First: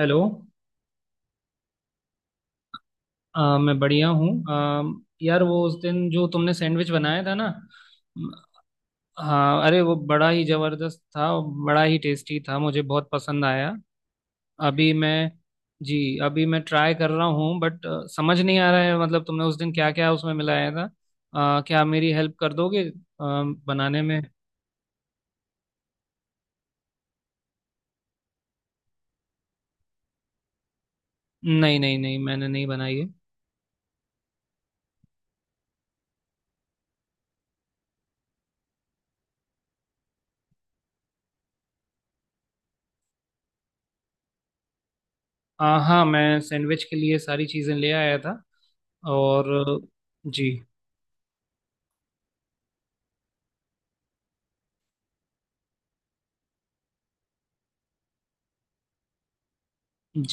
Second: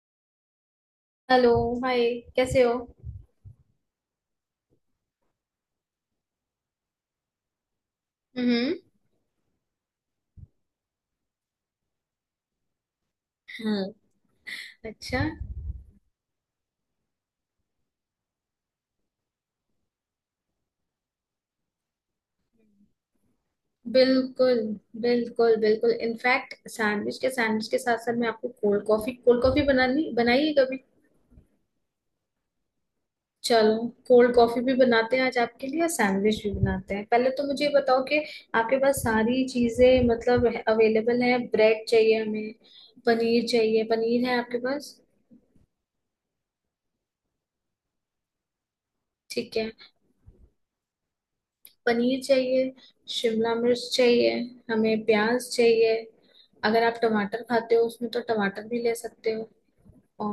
Hello. Hello. Hi. कैसे हो? मैं बढ़िया हूँ। यार वो उस दिन जो तुमने सैंडविच बनाया था ना। म, हम्म। हाँ, अरे वो बड़ा ही जबरदस्त था। बड़ा ही टेस्टी था, मुझे बहुत पसंद आया। हम्म। अभी मैं। अच्छा। जी। अभी मैं ट्राई कर रहा हूँ, बट समझ नहीं आ रहा है। मतलब तुमने उस दिन क्या क्या उसमें मिलाया था। क्या आप मेरी हेल्प कर दोगे बनाने में। बिल्कुल बिल्कुल बिल्कुल इनफैक्ट सैंडविच के साथ साथ मैं आपको कोल्ड कॉफी बनानी बनाइए कभी। नहीं नहीं नहीं, मैंने नहीं बनाई है। चलो, कोल्ड कॉफी भी बनाते हैं आज आपके लिए, और सैंडविच भी बनाते हैं। पहले तो मुझे ये बताओ कि आपके पास सारी चीजें मतलब अवेलेबल है। ब्रेड चाहिए हमें, पनीर चाहिए। पनीर है आपके पास? हाँ, मैं सैंडविच के लिए सारी चीज़ें ले आया था और। ठीक है। जी। पनीर चाहिए, शिमला मिर्च चाहिए, हमें प्याज चाहिए। अगर आप टमाटर खाते हो उसमें तो टमाटर भी ले सकते हो।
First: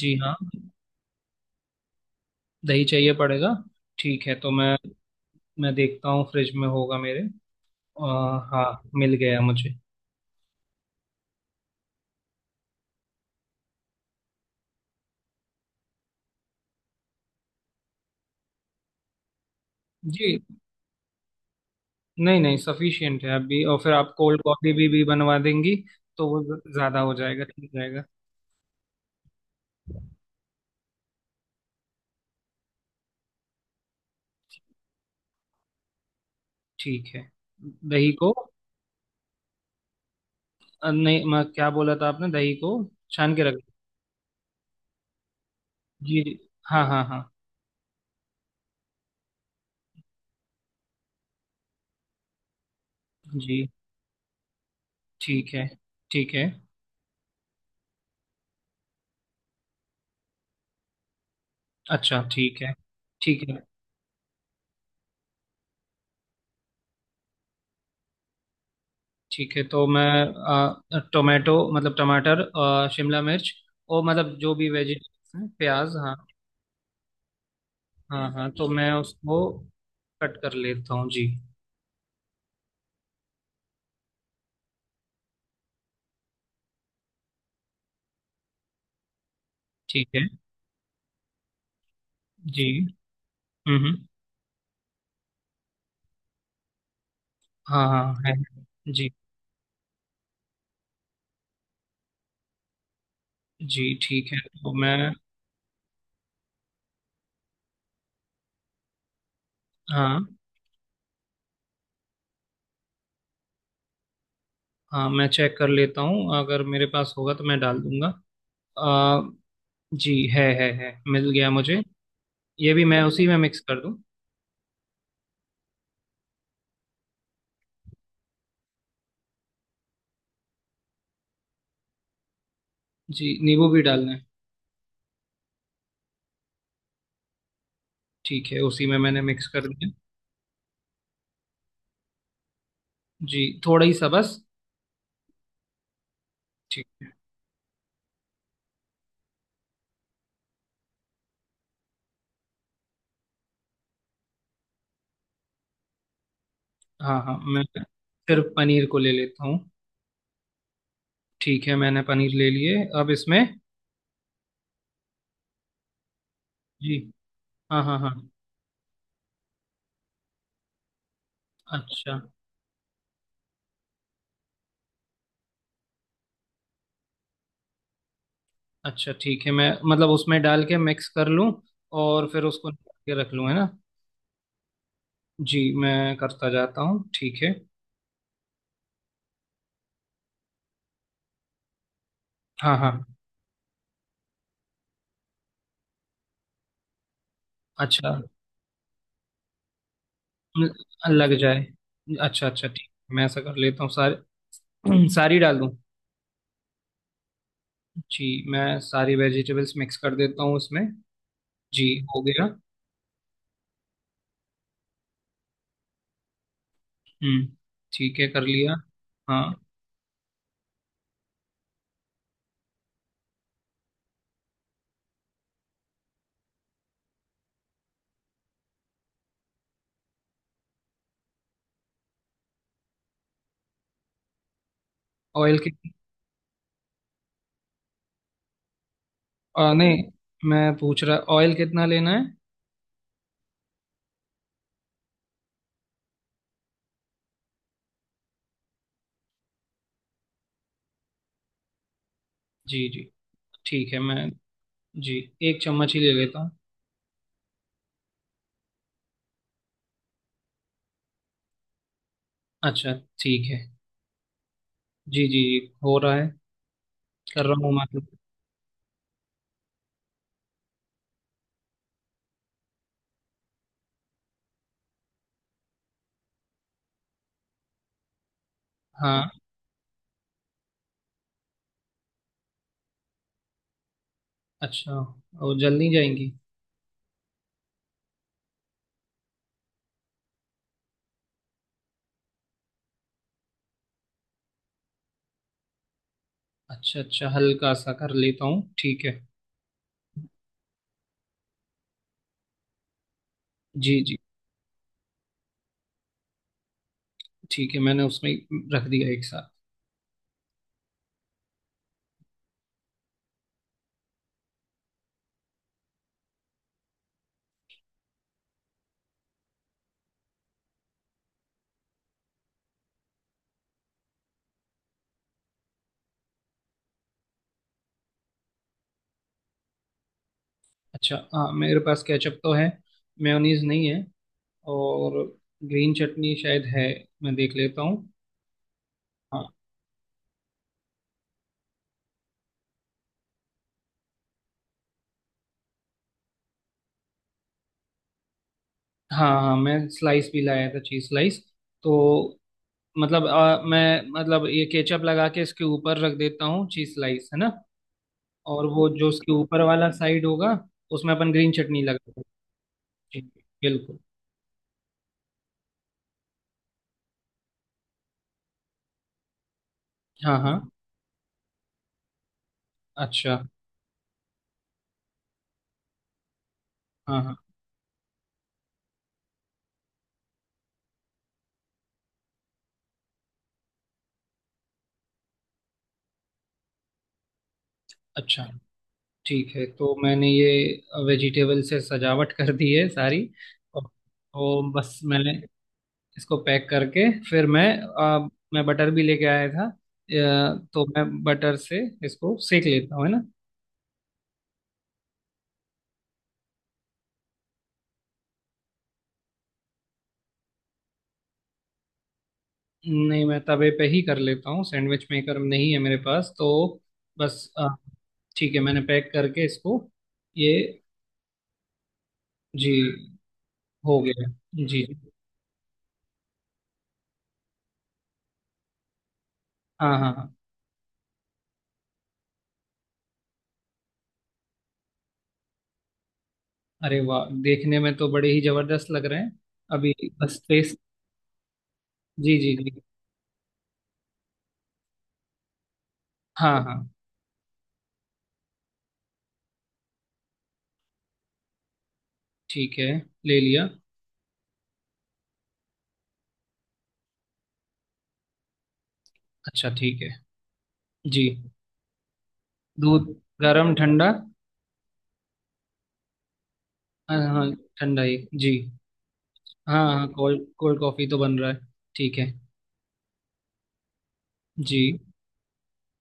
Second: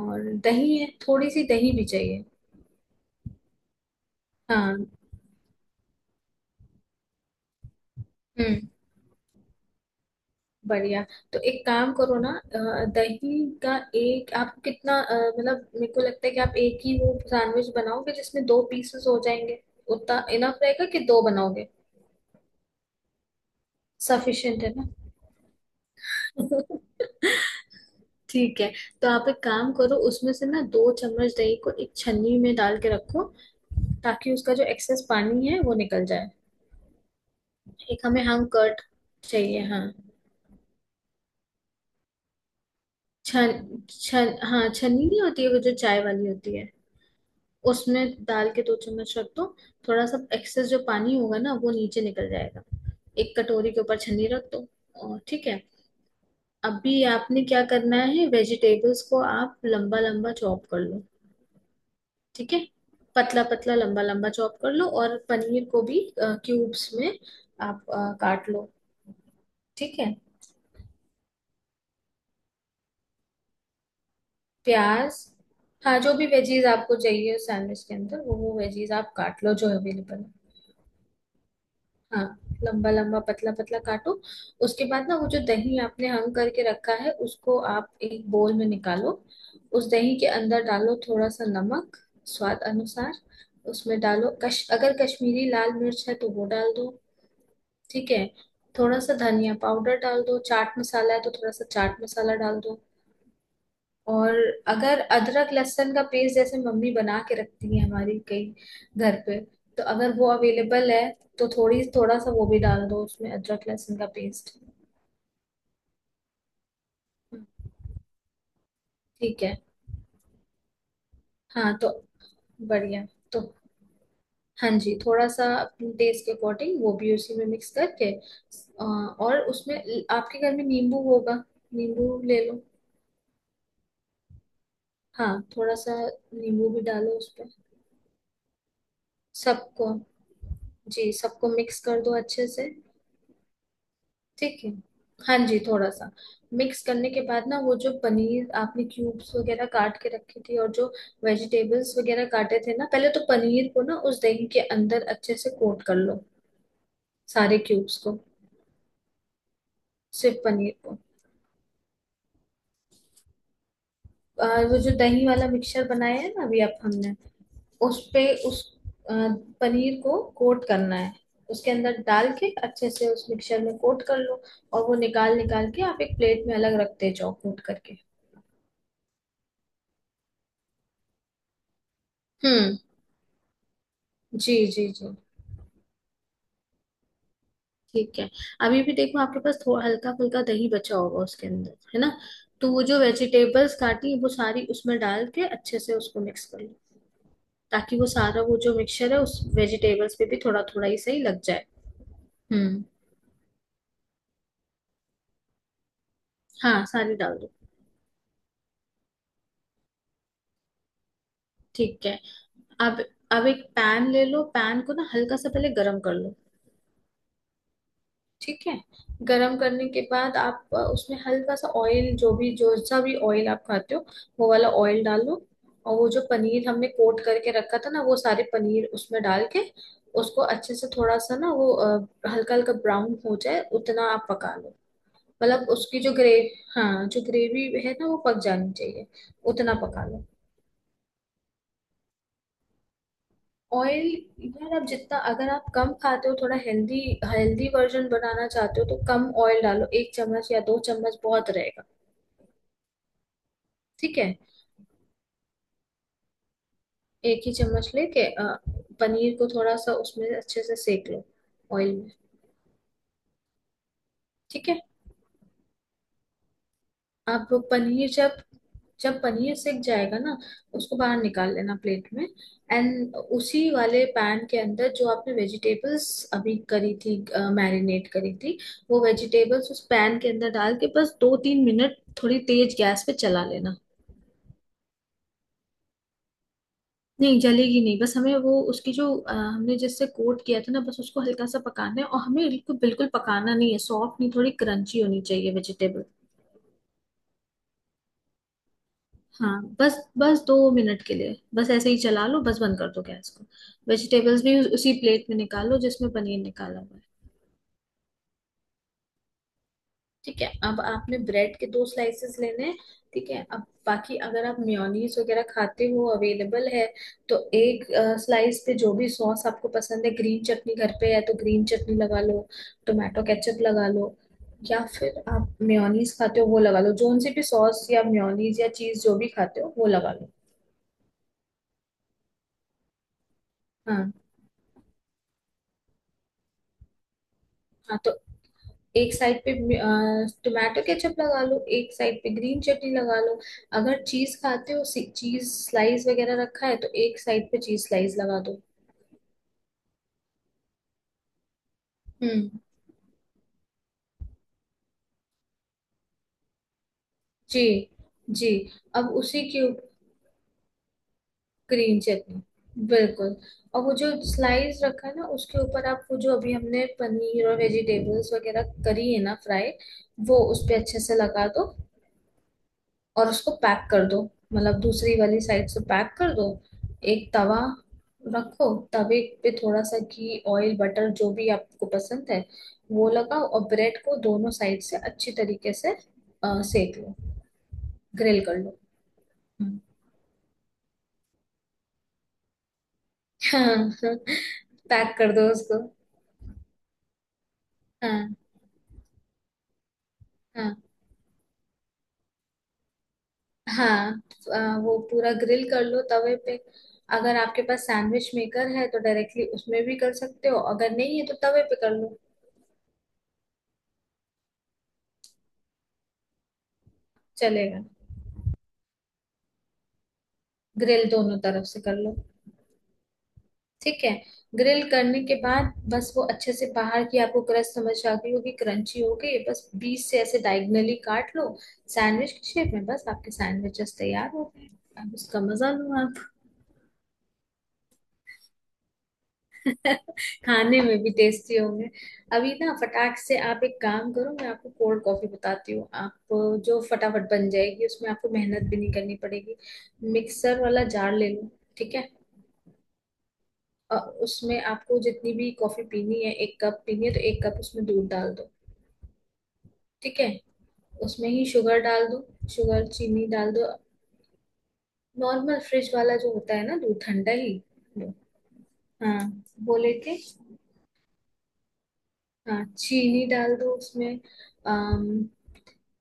जी हाँ। दही है? थोड़ी सी दही भी चाहिए। दही चाहिए पड़ेगा। ठीक है, तो मैं। हाँ। मैं देखता हूँ, फ्रिज में होगा मेरे। अ, हम्म। हाँ, मिल गया मुझे। बढ़िया। तो एक काम करो ना, दही का एक आपको कितना, मतलब मेरे को लगता है कि आप एक ही वो सैंडविच बनाओगे जिसमें दो पीसेस हो जाएंगे। उतना जी। इनफ रहेगा कि दो बनाओगे? नहीं नहीं, सफिशियंट है अभी, और फिर आप कोल्ड सफिशिएंट कॉफी है भी बनवा देंगी। तो वो ना। ज़्यादा हो जाएगा, ठीक रहेगा। ठीक है। तो आप एक काम करो, उसमें से ना दो चम्मच दही को एक छन्नी में डाल के रखो, ताकि उसका जो एक्सेस पानी है वो निकल जाए। ठीक है, एक दही हमें को। हम कर्ड चाहिए, हाँ। नहीं, मैं क्या बोला था आपने, दही को छान के छन, रख। छन, हाँ, छन्नी। नहीं होती है वो जो चाय जी। वाली होती है, हाँ हाँ हाँ। उसमें डाल के दो चम्मच रख दो। थोड़ा सा एक्सेस जो पानी होगा ना वो नीचे निकल जाएगा। एक जी कटोरी के ऊपर छन्नी रख दो, और ठीक ठीक है। है। ठीक है। अभी आपने क्या करना है, वेजिटेबल्स को आप लंबा लंबा चॉप कर लो। अच्छा ठीक है। ठीक है। पतला ठीक है। पतला लंबा लंबा चॉप कर लो, और पनीर को भी क्यूब्स में आप काट लो। ठीक है, तो ठीक मैं। है। टोमेटो, मतलब टमाटर, शिमला मिर्च, और मतलब जो भी प्याज, वेजिटेबल्स हैं, प्याज, हाँ। जो हाँ। भी वेजीज आपको चाहिए सैंडविच के अंदर हाँ वो हाँ, वो तो मैं वेजीज आप उसको काट लो जो अवेलेबल है। कट कर लेता हूँ, जी। हाँ। लंबा लंबा पतला पतला काटो। उसके बाद ना वो जो दही आपने हंग करके रखा है उसको आप एक बोल में निकालो। उस ठीक दही के है। अंदर डालो थोड़ा सा नमक, स्वाद जी। अनुसार। हम्म। उसमें डालो, कश अगर कश्मीरी लाल मिर्च है तो वो डाल दो। हाँ ठीक हाँ, है। है। थोड़ा जी सा धनिया पाउडर डाल दो, चाट मसाला है तो थोड़ा सा चाट मसाला डाल दो। जी ठीक और है, तो अगर मैं। अदरक लहसुन का पेस्ट जैसे मम्मी बना के रखती है हमारी, कई घर पे, तो अगर हाँ वो अवेलेबल है तो थोड़ी थोड़ा सा वो भी डाल दो उसमें, अदरक लहसुन का पेस्ट। हाँ, मैं चेक कर लेता हूँ, अगर मेरे पास होगा तो मैं डाल दूंगा। अ, ठीक है। जी, है, मिल गया हाँ। मुझे। तो ये भी मैं बढ़िया। उसी में तो मिक्स कर दूँ। हाँ जी, थोड़ा सा अपने टेस्ट के अकॉर्डिंग वो भी उसी में मिक्स करके, और उसमें आपके घर में नींबू होगा, नींबू ले लो। जी, नींबू भी डालना है। हाँ, थोड़ा सा नींबू भी डालो उस पे, ठीक है, उसी में मैंने मिक्स कर दिया। सबको। जी, सबको मिक्स कर दो अच्छे से। जी, थोड़ा ही सा बस। ठीक है। हाँ जी, थोड़ा सा। मिक्स ठीक करने है। के बाद ना, वो जो पनीर आपने क्यूब्स वगैरह काट के रखी थी, और जो वेजिटेबल्स वगैरह काटे थे ना, पहले तो पनीर को ना उस दही के अंदर अच्छे से कोट कर लो, हाँ हाँ, सारे मैं क्यूब्स को। फिर पनीर को ले लेता हूँ। सिर्फ पनीर को। ठीक है, मैंने पनीर ले लिए, अब इसमें। और वो जो दही वाला मिक्सचर बनाया है ना अभी आप जी। हमने, हाँ हाँ हाँ। उस अ, पनीर को कोट करना है। उसके अंदर अच्छा डाल के अच्छे से उस मिक्सचर में कोट कर लो। और वो निकाल निकाल के आप एक प्लेट में अलग रखते जाओ, कोट करके। अच्छा ठीक है, मैं मतलब उसमें डाल के मिक्स कर लूँ, और फिर उसको हम्म। निकाल के रख लूँ, है ना। जी जी जी। जी, मैं करता जाता हूँ, ठीक है। ठीक है। अभी भी देखो आपके पास थोड़ा हल्का फुल्का दही बचा होगा उसके अंदर है ना, तो हाँ वो हाँ, जो वेजिटेबल्स काटी वो सारी उसमें डाल के अच्छे से उसको मिक्स कर लो, ताकि वो अच्छा। सारा वो जो मिक्सचर है उस वेजिटेबल्स पे भी थोड़ा ल- थोड़ा ही सही लग लग जाए। जाए। अच्छा अच्छा हम्म। ठीक। मैं ऐसा कर लेता हूँ, सारी सारी डाल दूँ। हाँ, सारी डाल दो। जी, मैं सारी वेजिटेबल्स मिक्स कर देता हूँ उसमें। जी। ठीक है। हो गया। अब अब एक पैन ले लो, पैन को ना हल्का सा पहले गरम कर लो। हम्म। ठीक है, कर ठीक है। लिया। हाँ, गरम करने के बाद आप उसमें हल्का सा ऑयल, जो सा भी ऑयल आप खाते हो वो वाला ऑयल डालो। और वो जो पनीर हमने कोट करके रखा था ना, वो सारे पनीर उसमें डाल के उसको अच्छे से, थोड़ा सा ना वो हल्का हल्का ब्राउन हो जाए उतना आप पका लो। ऑयल मतलब कितना। उसकी जो ग्रे हाँ, जो ग्रेवी है ना वो पक जानी चाहिए, उतना नहीं, पका लो। मैं पूछ रहा, ऑयल कितना लेना है। ऑयल, यार आप जितना, अगर आप कम खाते हो, थोड़ा हेल्दी हेल्दी वर्जन बनाना चाहते हो तो कम ऑयल डालो, एक चम्मच या दो चम्मच बहुत रहेगा। जी जी। ठीक है, ठीक मैं। है। जी, एक चम्मच ही ले लेता हूँ। एक ही चम्मच लेके, पनीर को थोड़ा सा उसमें अच्छे से सेक लो, ऑयल में। अच्छा। ठीक है। ठीक है। जी जी जी, हो रहा है। कर आप वो रहा हूँ, मतलब। पनीर जब जब पनीर सिक जाएगा ना उसको बाहर निकाल लेना प्लेट में। एंड उसी वाले पैन के अंदर जो आपने वेजिटेबल्स अभी करी थी, मैरिनेट करी थी, वो हाँ। वेजिटेबल्स उस पैन के अंदर डाल के बस दो तीन मिनट थोड़ी तेज गैस पे चला लेना। अच्छा, और जल नहीं जाएंगी। नहीं, जलेगी नहीं, बस हमें वो उसकी जो, हमने जिससे कोट किया था ना, बस उसको हल्का सा पकाना है, और हमें बिल्कुल बिल्कुल पकाना नहीं है, सॉफ्ट नहीं, थोड़ी क्रंची होनी चाहिए वेजिटेबल। अच्छा अच्छा, हल्का सा कर लेता हूँ, ठीक है। हाँ, बस बस दो मिनट के लिए बस ऐसे ही चला लो, बस बंद कर दो गैस को। जी जी। वेजिटेबल्स भी उसी प्लेट में निकालो जिसमें पनीर निकाला हुआ है। ठीक है, मैंने उसमें रख दिया एक साथ। ठीक है। अब आपने ब्रेड के दो स्लाइसेस लेने हैं। ठीक है। अब बाकी, अगर आप मेयोनीज वगैरह खाते हो, अवेलेबल है, तो एक स्लाइस पे जो भी सॉस आपको पसंद है, ग्रीन चटनी घर पे है तो ग्रीन चटनी लगा लो, टोमेटो केचप लगा लो, या फिर आप मेयोनीज खाते हो वो लगा लो, जोन सी भी सॉस या मेयोनीज या चीज जो भी खाते हो वो लगा लो। अच्छा, हाँ, मेरे पास केचप तो है, मेयोनीज नहीं है। हाँ और ग्रीन चटनी शायद है, मैं देख लेता हाँ। हूँ। तो एक साइड हाँ। पे टोमेटो केचप लगा लो, एक साइड पे ग्रीन चटनी लगा लो। अगर चीज खाते हो, चीज स्लाइस वगैरह रखा है, तो एक साइड पे चीज स्लाइस लगा दो। हाँ हाँ, मैं स्लाइस भी लाया था, चीज स्लाइस। तो हम्म। मतलब मैं मतलब ये केचप लगा के इसके ऊपर रख देता हूँ चीज स्लाइस, है ना। जी। जी। और वो जो अब उसके उसी ऊपर के वाला ऊपर साइड होगा, उसमें अपन ग्रीन चटनी ग्रीन लगा देंगे। चटनी, जी। बिल्कुल। और वो बिल्कुल। जो स्लाइस रखा है ना उसके ऊपर आप वो जो अभी हमने पनीर और वेजिटेबल्स वगैरह करी है ना फ्राई, हाँ वो हाँ। उस पे अच्छे से लगा दो, और अच्छा। उसको पैक कर दो, मतलब दूसरी वाली साइड से पैक कर दो। हाँ एक हाँ। तवा रखो, तवे पे थोड़ा सा घी, ऑयल, बटर, जो भी आपको पसंद है वो लगाओ, और ब्रेड को दोनों साइड से अच्छी तरीके से सेक लो, ग्रिल अच्छा कर लो। ठीक है, तो मैंने ये वेजिटेबल से सजावट कर दी है सारी। और हाँ, तो बस, पैक मैंने कर दो उसको। इसको पैक करके फिर मैं हाँ मैं बटर भी लेके आया था, हाँ तो मैं बटर से इसको सेक लेता हूँ, है ना। हाँ। वो पूरा ग्रिल कर लो तवे पे। अगर आपके पास सैंडविच मेकर है तो डायरेक्टली उसमें भी कर सकते हो, अगर नहीं है तो तवे पे कर लो, नहीं, मैं तवे पे ही कर लेता हूँ, सैंडविच मेकर नहीं है मेरे पास, तो बस। चलेगा। ठीक है, मैंने पैक करके इसको ये। ग्रिल दोनों तरफ से कर लो। जी। हो ठीक है। गया है। जी जी। ग्रिल करने के बाद बस वो अच्छे से बाहर की आपको क्रस्ट समझ आ गई होगी, क्रंची हो गई, बस हाँ बीच हाँ से हाँ। ऐसे डायगनली काट लो। सैंडविच की शेप में बस आपके सैंडविचेस तैयार हो गए। अब उसका मजा लो आप। अरे वाह, देखने में तो बड़े ही जबरदस्त लग रहे हैं। अभी बस टेस्ट। खाने में भी टेस्टी होंगे। जी अभी जी जी। ना फटाक से आप एक काम करो, मैं आपको कोल्ड कॉफी बताती हूँ, आप हाँ हाँ। जो फटाफट बन जाएगी, उसमें आपको मेहनत भी नहीं करनी पड़ेगी। मिक्सर वाला जार ले लो। ठीक है। ठीक है, ले लिया। अ, उसमें आपको जितनी भी कॉफी पीनी है, एक कप पीनी है तो एक कप उसमें दूध डाल दो। अच्छा ठीक है। ठीक है। जी। उसमें ही शुगर डाल दो। शुगर, दूध चीनी डाल दो। गरम ठंडा। नॉर्मल फ्रिज वाला जो होता है ना, दूध हाँ ठंडा हाँ, ही ठंडा लो। ही। जी। हाँ, वो हाँ हाँ, लेके। कोल्ड कोल्ड कॉफी तो बन रहा है। ठीक है। हाँ, चीनी डाल दो उसमें। जी। अम,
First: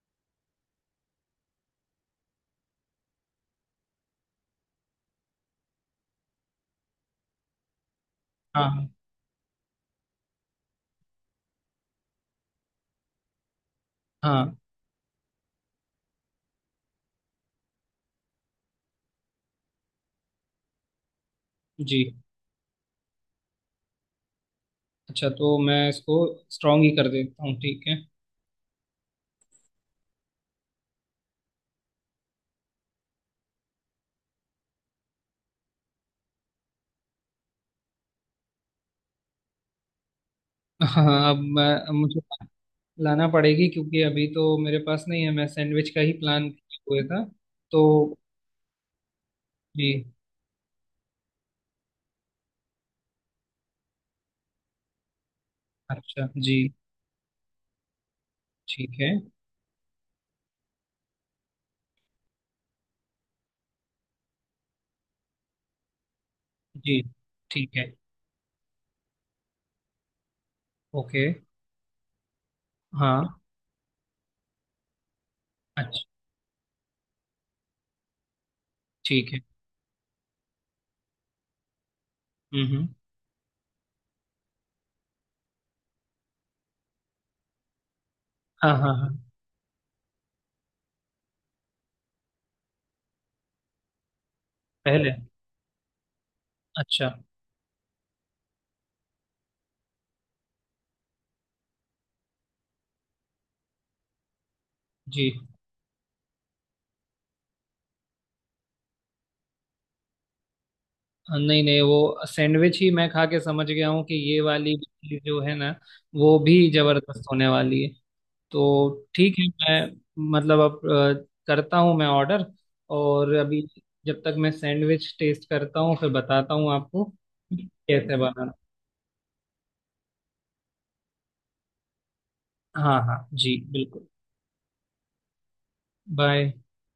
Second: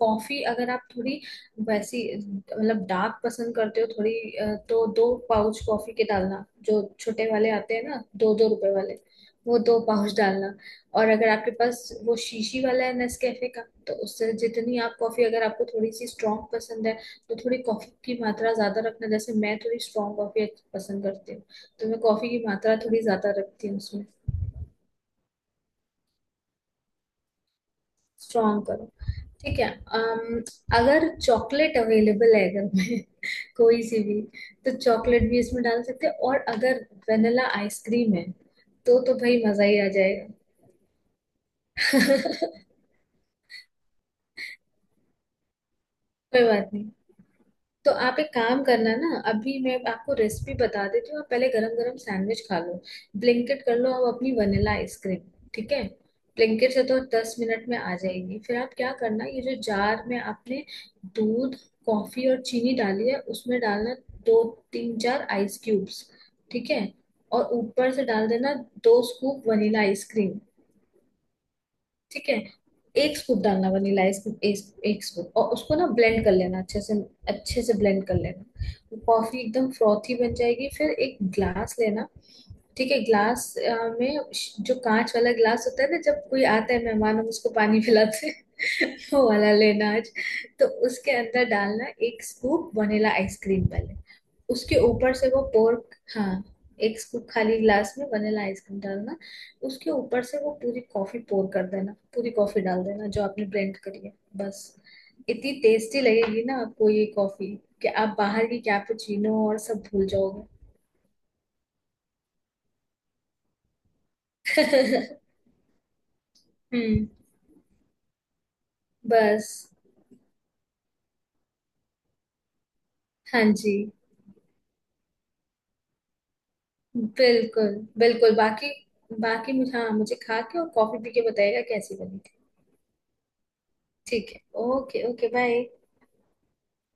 कॉफी, अगर आप थोड़ी वैसी मतलब डार्क पसंद करते हो थोड़ी, तो दो पाउच कॉफी के डालना, जो छोटे वाले आते हैं ना, दो दो हाँ रुपए हाँ। वाले, वो दो पाउच डालना। और अगर आपके पास वो शीशी वाला है, नेस्कैफे का, तो उससे हाँ। जितनी आप कॉफी, अगर आपको थोड़ी सी स्ट्रांग पसंद है, तो थोड़ी कॉफी की मात्रा ज्यादा रखना, जैसे मैं थोड़ी स्ट्रांग कॉफी पसंद करती हूँ, तो मैं जी। कॉफी की मात्रा थोड़ी ज्यादा रखती हूँ उसमें। अच्छा, तो मैं इसको स्ट्रॉन्ग ही कर देता हूँ, ठीक है। स्ट्रांग, ठीक है। अम, अगर चॉकलेट अवेलेबल है घर में कोई सी भी, तो चॉकलेट भी इसमें डाल सकते हैं, और अगर वेनिला आइसक्रीम है तो भाई मजा ही आ जाएगा। हाँ, अब मैं, मुझे लाना पड़ेगी, क्योंकि अभी तो मेरे पास नहीं है। मैं सैंडविच का ही प्लान कोई बात नहीं। हुए था। तो। तो आप एक काम करना ना, अभी मैं जी। आपको रेसिपी बता देती हूँ, आप पहले गरम गरम सैंडविच खा लो। ब्लिंकिट कर लो आप अपनी वनीला आइसक्रीम। ठीक है। अच्छा जी। ब्लिंकिट से तो 10 मिनट में आ जाएगी। फिर आप क्या ठीक है। करना, ये जो जार में आपने दूध, कॉफी और चीनी डाली है उसमें डालना दो तीन चार आइस क्यूब्स। ठीक है। जी। और ठीक है। ऊपर से डाल देना दो स्कूप वनीला आइसक्रीम। ओके। ठीक है। एक हाँ। स्कूप डालना वनीला, एक स्कूप, और उसको ना अच्छा। ब्लेंड कर लेना अच्छे से। अच्छे से ब्लेंड कर लेना, वो ठीक कॉफी है। एकदम फ्रॉथी बन जाएगी। फिर एक ग्लास लेना। हम्म हम्म, ठीक है। ग्लास में जो कांच वाला ग्लास होता है ना, जब कोई आता है मेहमान हम उसको पानी पिलाते हैं, हाँ हाँ हाँ। वो वाला लेना आज। तो उसके अंदर डालना एक स्कूप वनीला आइसक्रीम पहले, उसके पहले। ऊपर से वो पोर्क, हाँ। एक अच्छा। स्कूप खाली ग्लास में वनीला आइसक्रीम डालना, उसके ऊपर से वो पूरी कॉफी पोर कर देना, पूरी कॉफी डाल देना जो आपने ब्लेंड करी है, बस। जी। इतनी टेस्टी लगेगी ना आपको ये कॉफी, कि आप बाहर की कैपुचिनो और सब भूल जाओगे। हाँ, नहीं नहीं, वो सैंडविच ही मैं खा के समझ गया हूँ कि ये वाली चीज जो है ना, वो भी हम्म। जबरदस्त होने वाली है। तो ठीक है। बस। मैं मतलब अब करता हूँ मैं ऑर्डर। और हाँ अभी जी, जब तक मैं सैंडविच टेस्ट करता हूँ, फिर बताता हूँ आपको बिल्कुल कैसे बिल्कुल। बना। बाकी, बाकी मुझे, हाँ, मुझे खा के और कॉफी पी के बताइएगा कैसी बनी थी। हाँ हाँ जी, बिल्कुल। ठीक है। Okay okay, bye. बाय।